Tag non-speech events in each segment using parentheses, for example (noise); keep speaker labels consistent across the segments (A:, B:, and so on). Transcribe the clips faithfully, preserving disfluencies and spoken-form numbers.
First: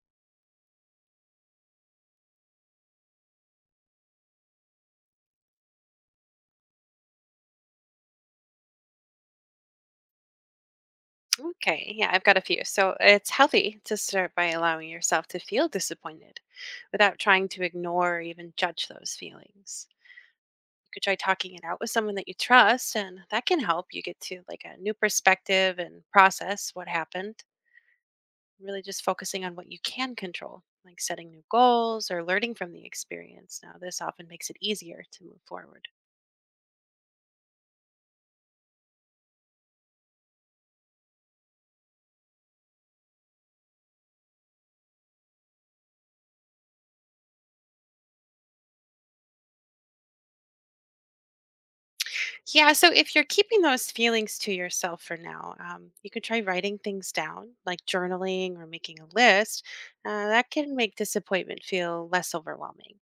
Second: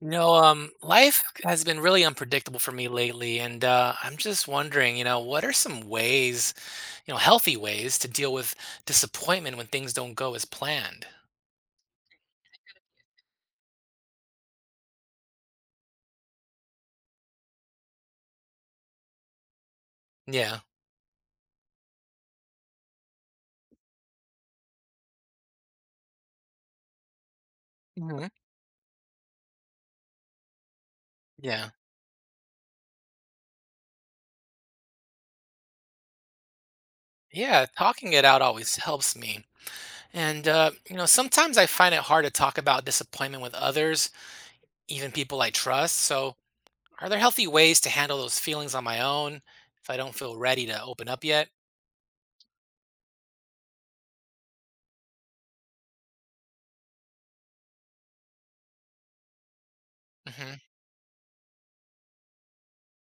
A: You know, um, life has been really unpredictable for me lately, and uh, I'm just wondering, you know, what are some ways, you know, healthy ways to deal with disappointment when things don't go as planned?
B: Okay, yeah, I've got a few. So it's healthy to start by allowing yourself to feel disappointed without trying to ignore or even judge those feelings.
A: Yeah.
B: You could try talking it out with someone that you trust, and that can help you get to like a new perspective and process what happened.
A: Hmm.
B: Really just focusing on what you can control, like setting new
A: Yeah.
B: goals or learning from the experience. Now, this often makes it easier to move forward.
A: Yeah, talking it out always helps me. And, uh, you know, sometimes I find it hard to talk about disappointment with others, even people I trust. So, are there healthy ways to handle those feelings on my own if I don't feel ready to open up yet?
B: Yeah, so if you're keeping those feelings to yourself for now, um, you could try writing things down, like journaling or making a list. Uh, that
A: Hmm.
B: can make disappointment feel less overwhelming.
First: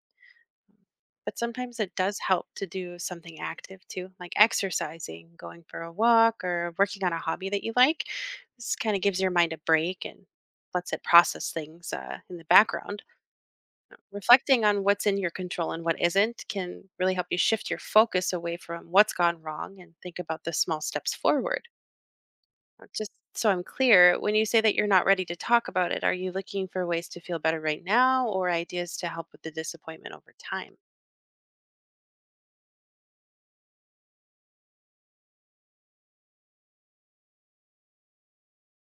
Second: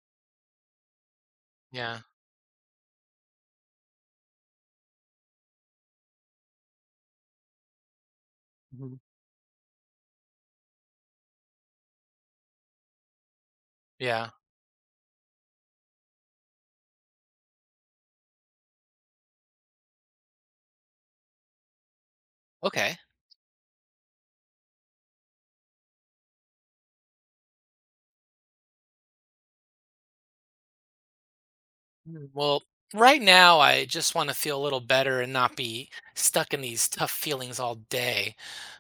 B: But sometimes it
A: Yeah.
B: does help to do something active too, like exercising, going for a walk, or working on a hobby that you like. This kind
A: Mhm.
B: of gives your mind a break and lets it process things uh, in the background.
A: Yeah.
B: Reflecting on what's in your control and what isn't can really help you shift your focus away from what's gone wrong and think about the small steps forward. Uh,
A: Okay.
B: Just so I'm clear, when you say that you're not ready to talk about it, are you looking for ways to feel better right now or ideas to help with the disappointment over time?
A: Mm. Well, right now, I just want to feel a little better and not be stuck in these tough feelings all day.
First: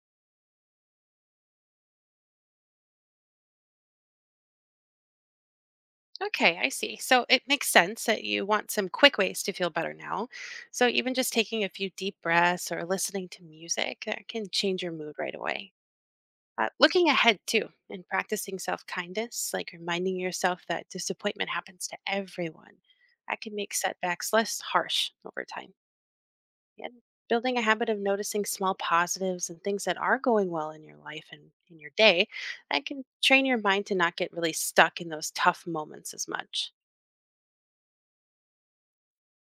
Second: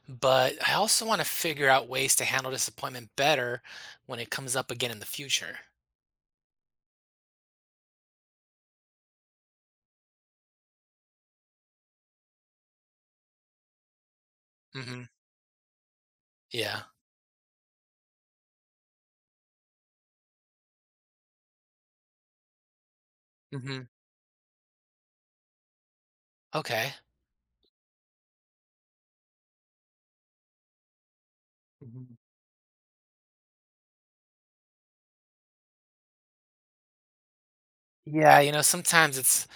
A: But I also want to figure out ways to handle disappointment better when it comes up again in the future.
B: Okay, I see. So it makes sense that you want some quick ways to feel better now. So even just taking a few deep breaths or listening to music, that can change your
A: Hmm.
B: mood right away. Uh,
A: Yeah.
B: looking ahead too and practicing self kindness, like reminding yourself that disappointment happens to everyone, that can make
A: Hmm.
B: setbacks less harsh over time.
A: Okay.
B: And building a habit of noticing small positives and things that are going well in your life and in your
A: Mhm.
B: day, that can train your mind to not get really stuck in those tough moments as much.
A: Yeah, you know, sometimes it's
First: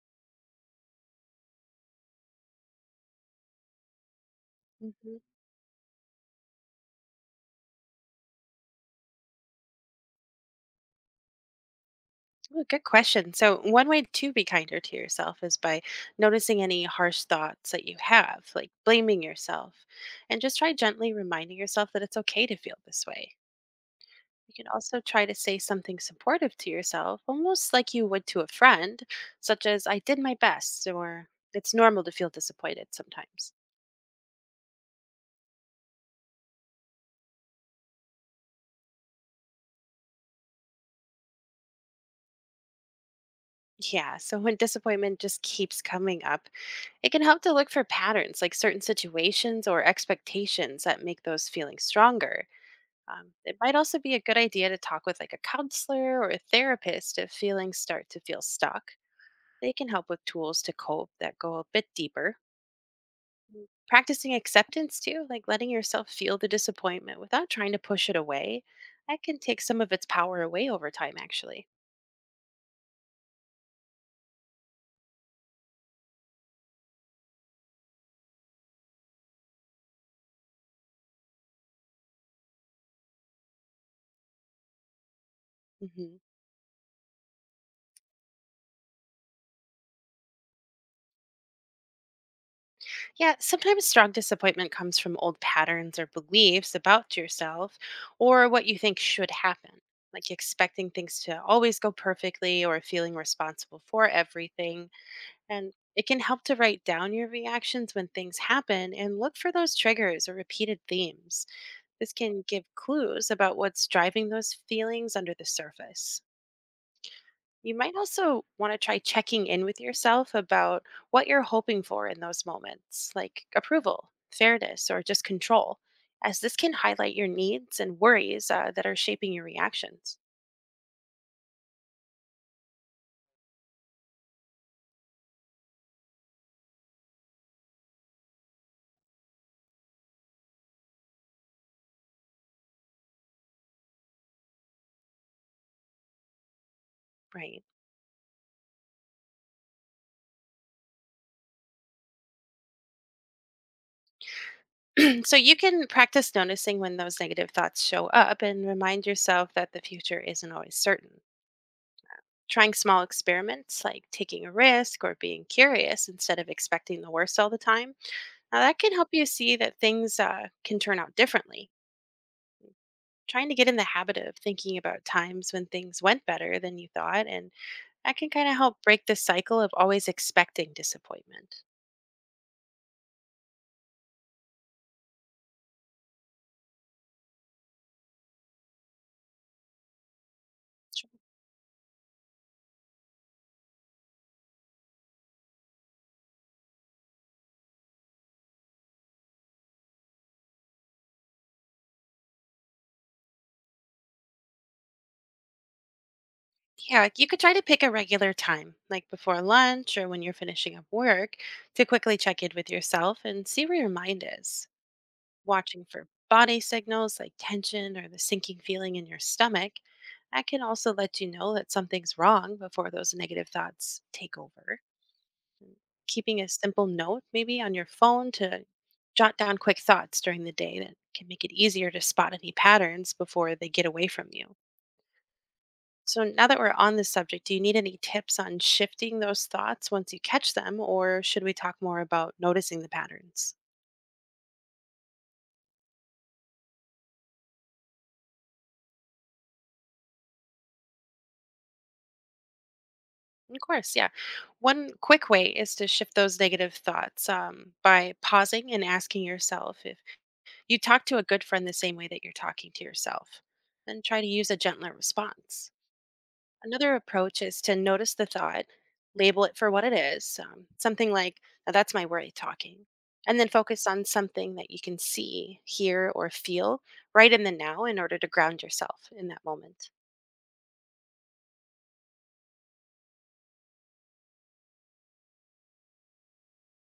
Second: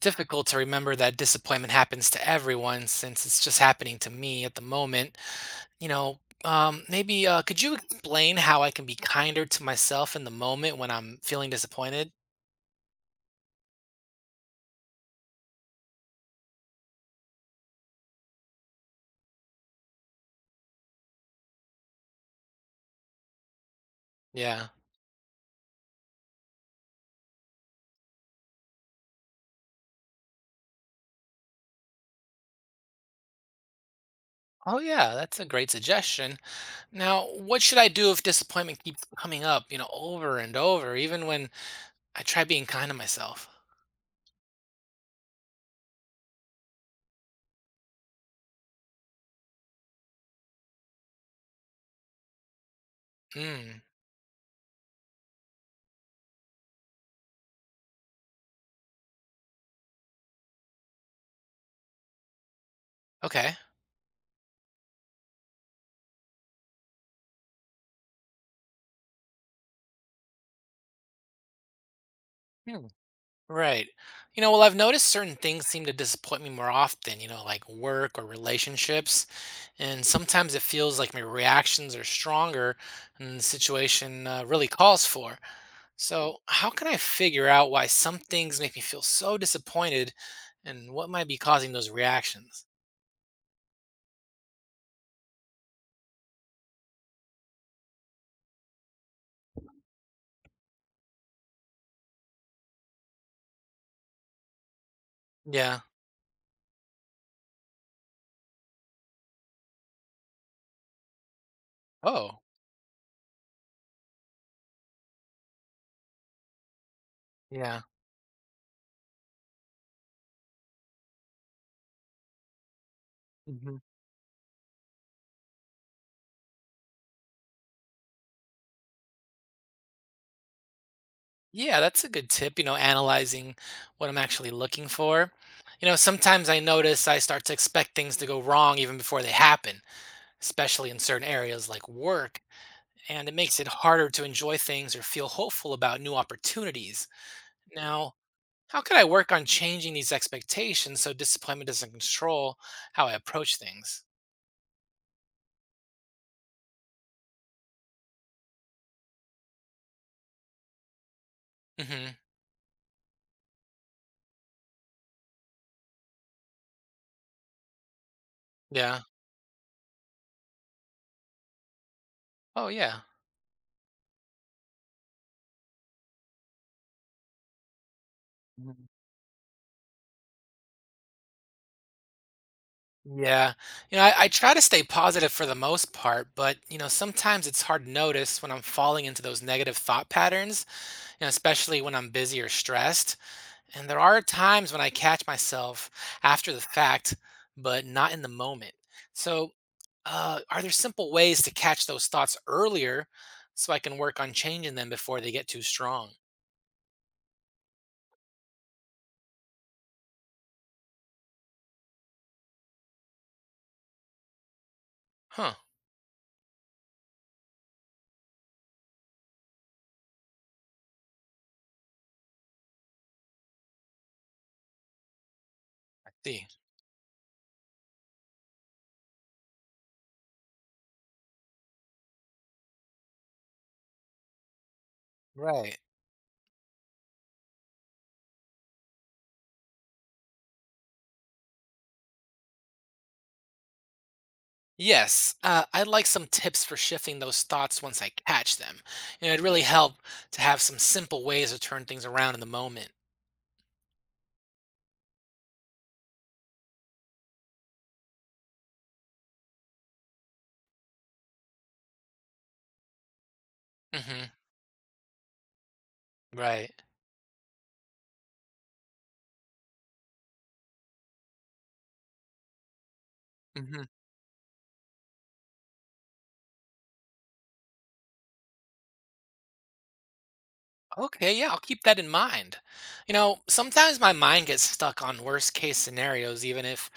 A: difficult to remember that disappointment happens to everyone since it's just happening to me at the moment.
B: Mhm.
A: You know, um, Maybe uh, could you explain how I can be kinder to myself in the moment when I'm feeling disappointed?
B: Ooh, good question. So, one way to be kinder to yourself is by noticing any harsh thoughts that you have, like blaming yourself, and just try gently reminding yourself that it's okay to feel this way. You
A: Yeah.
B: can also try to say something supportive to yourself, almost like you would to a friend, such as, I did my best, or it's normal to feel disappointed sometimes.
A: Oh yeah, that's a great suggestion. Now, what should I do if disappointment keeps coming up, you know, over and over, even when I try being kind to myself?
B: Yeah, so when disappointment just keeps coming up, it can help to look for patterns like certain situations or expectations that make those feelings stronger. Um, it might
A: Hmm.
B: also be a good idea to talk with like a counselor or a therapist if feelings start to feel stuck. They can help with tools to cope that go a bit deeper.
A: Okay.
B: Mm. Practicing acceptance too, like letting yourself feel the disappointment without trying to push it away, that can take some of its power away over time, actually.
A: Hmm. Right. You know, well, I've noticed certain things seem to disappoint me more often, you know, like work or relationships. And sometimes it feels like my reactions are stronger than the situation uh, really calls for.
B: Mhm.
A: So, how can I figure out why some things make me feel so disappointed and what might be causing those reactions?
B: Yeah, sometimes strong disappointment comes from old patterns or beliefs about yourself or what you think should happen, like expecting things to always go perfectly or feeling responsible for everything. And
A: Yeah.
B: it can help to write down your reactions when things happen and look for those triggers or repeated themes. This
A: Oh,
B: can give clues about what's driving those feelings under the surface. You
A: yeah.
B: might also want to try checking in with yourself about what you're hoping for in those moments, like
A: Hmm.
B: approval, fairness, or just control, as this can highlight your needs and worries uh, that are shaping your reactions.
A: Yeah, that's a good tip, you know, analyzing what I'm actually looking for. You know, sometimes I notice I start to expect things to go wrong even before they happen, especially in certain areas like work, and it makes it harder to enjoy things or feel hopeful about new opportunities.
B: Right.
A: Now, how could I work on changing these expectations so disappointment doesn't control how I approach things?
B: (clears throat) So you can practice noticing when those negative thoughts show up and remind yourself that the future isn't always certain.
A: Hmm.
B: Trying small experiments like taking a risk or being curious instead of expecting the worst all the time. Now, that can
A: Yeah.
B: help you see that things uh, can turn out differently.
A: Oh, yeah.
B: Trying to get in the habit of thinking about times when things went better than you thought, and that can kind of help
A: Mm-hmm.
B: break the cycle of always expecting disappointment.
A: Yeah. You know, I, I try to stay positive for the most part, but you know, sometimes it's hard to notice when I'm falling into those negative thought patterns, you know, especially when I'm busy or stressed. And there are times when I catch myself after the fact, but not in the moment. So, uh, are there simple ways to catch those thoughts earlier so I can work on changing them before they get too strong?
B: Yeah, like you could try to pick a regular time, like before lunch or when you're finishing up work, to quickly check in with yourself and see where your mind is.
A: Huh.
B: Watching for body signals like tension or the sinking feeling in your stomach, that can also let you know that something's wrong before those negative thoughts take over. um,
A: I
B: Keeping
A: see.
B: a simple note maybe on your phone to jot down quick thoughts during the day that can make it easier to spot any patterns before they get away from you.
A: Right.
B: So, now that we're on this subject, do you need any tips on shifting those thoughts once you catch them, or should we talk more about noticing the patterns?
A: Yes, uh, I'd like some tips for shifting those thoughts once I catch them. You know, it'd really help to have some simple ways to turn things around in the moment.
B: Of course, yeah. One quick way is to shift those negative thoughts um, by pausing and asking yourself if you talk to a good friend the same way that you're talking to yourself, and try to
A: Hmm.
B: use a gentler response.
A: Right.
B: Another approach is to notice the thought, label it for what it is, um, something like, now that's my worry talking, and then
A: Hmm.
B: focus on something that you can see, hear, or feel right in the now in order to ground yourself in that moment.
A: Okay, yeah, I'll keep that in mind. You know, sometimes my mind gets stuck on worst case scenarios, even if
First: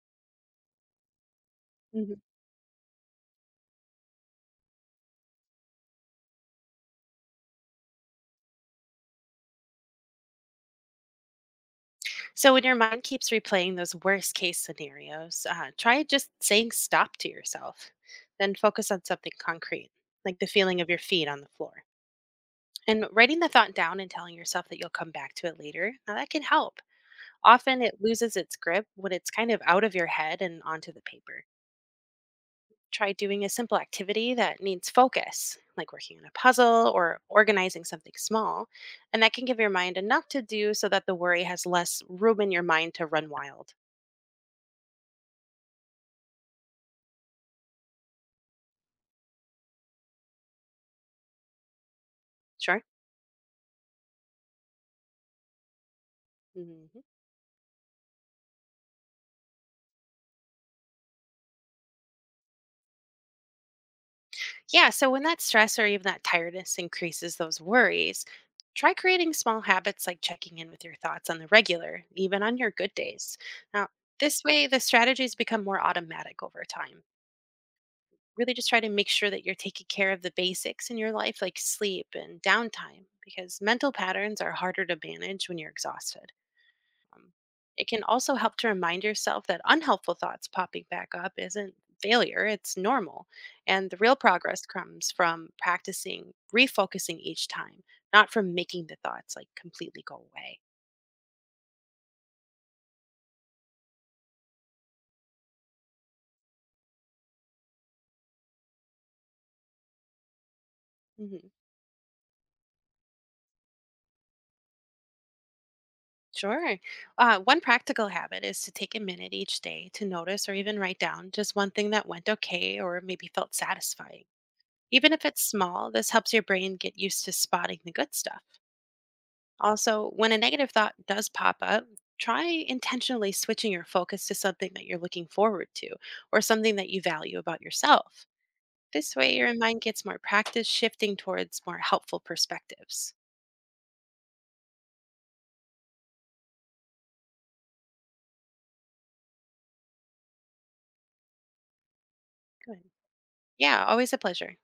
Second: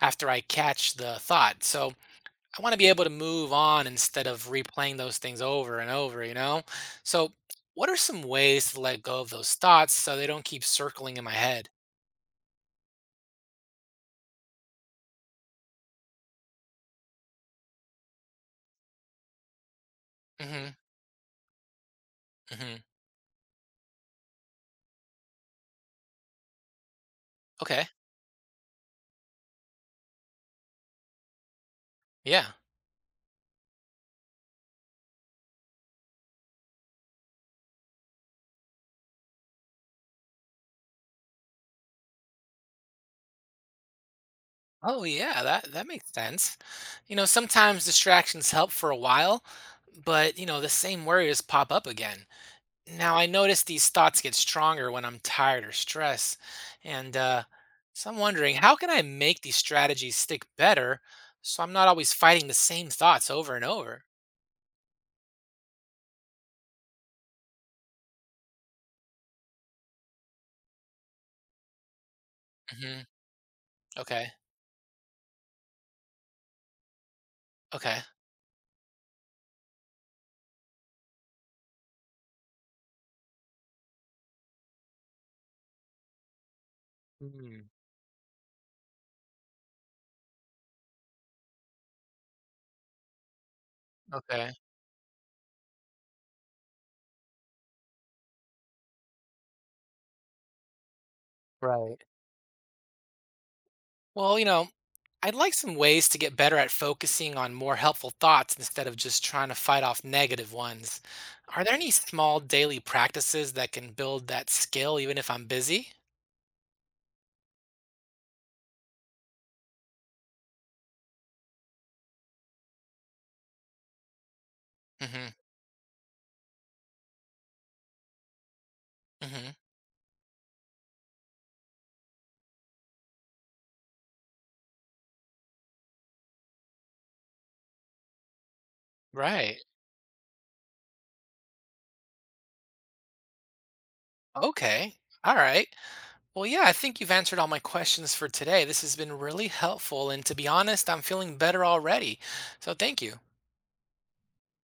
A: after I catch the thought. So
B: Mhm.
A: I want to be able to move on instead of replaying those things over and over, you know? So, what are some ways to let go of those thoughts so they don't keep circling in my head?
B: So when your mind keeps replaying those worst case scenarios, uh, try just saying stop to yourself, then focus on something concrete, like the
A: Hmm.
B: feeling of your feet on the floor.
A: Hmm.
B: And writing the thought down and telling yourself that you'll come back to it later, now that can help. Often
A: Okay.
B: it loses its grip when it's kind of out of your head and onto the paper.
A: Yeah.
B: Try doing a simple activity that needs focus, like working on a puzzle or organizing something small, and that can give your mind enough to do so that the worry has less room in your mind to run wild.
A: Oh yeah, that that makes sense. You know, sometimes distractions help for a while, but you know, the same worries pop up again.
B: Sure.
A: Now I notice these thoughts get stronger when I'm tired or stressed.
B: Hmm.
A: And uh so I'm wondering, how can I make these strategies stick better so I'm not always fighting the same thoughts over and over?
B: Yeah, so when that stress or even that tiredness increases those worries, try creating small habits like checking in with your thoughts on the regular, even on your good
A: Hmm.
B: days. Now,
A: Okay.
B: this way, the strategies become more automatic over time.
A: Okay.
B: Really just try to make sure that you're taking care of the basics in your life, like sleep and downtime, because mental patterns are harder to manage when you're exhausted. Um,
A: Mm,
B: it can also help to remind yourself that unhelpful thoughts popping back up isn't failure, it's normal. And the real
A: okay.
B: progress comes from practicing refocusing each time, not from making the thoughts like completely go away.
A: Right. Well, you know, I'd like some ways to get better at focusing on more helpful thoughts instead of just trying to fight off negative ones.
B: Mhm.
A: Are there any small daily practices that can build that skill even if I'm busy?
B: Sure. Uh, one practical habit is to take a minute each day to notice or even write down just one thing that went okay or maybe felt satisfying. Even if
A: Hmm.
B: it's small, this helps your brain get used to spotting the good stuff.
A: Hmm.
B: Also, when a negative thought does pop up, try intentionally switching your focus to something that you're looking forward to or something that you value about yourself. This way, your
A: Right.
B: mind gets more practice shifting towards more helpful perspectives.
A: Okay. All right. Well, yeah, I think you've answered all my questions for today. This has been really helpful, and to be honest, I'm feeling better already. So
B: Good.
A: thank you.
B: Yeah, always a pleasure.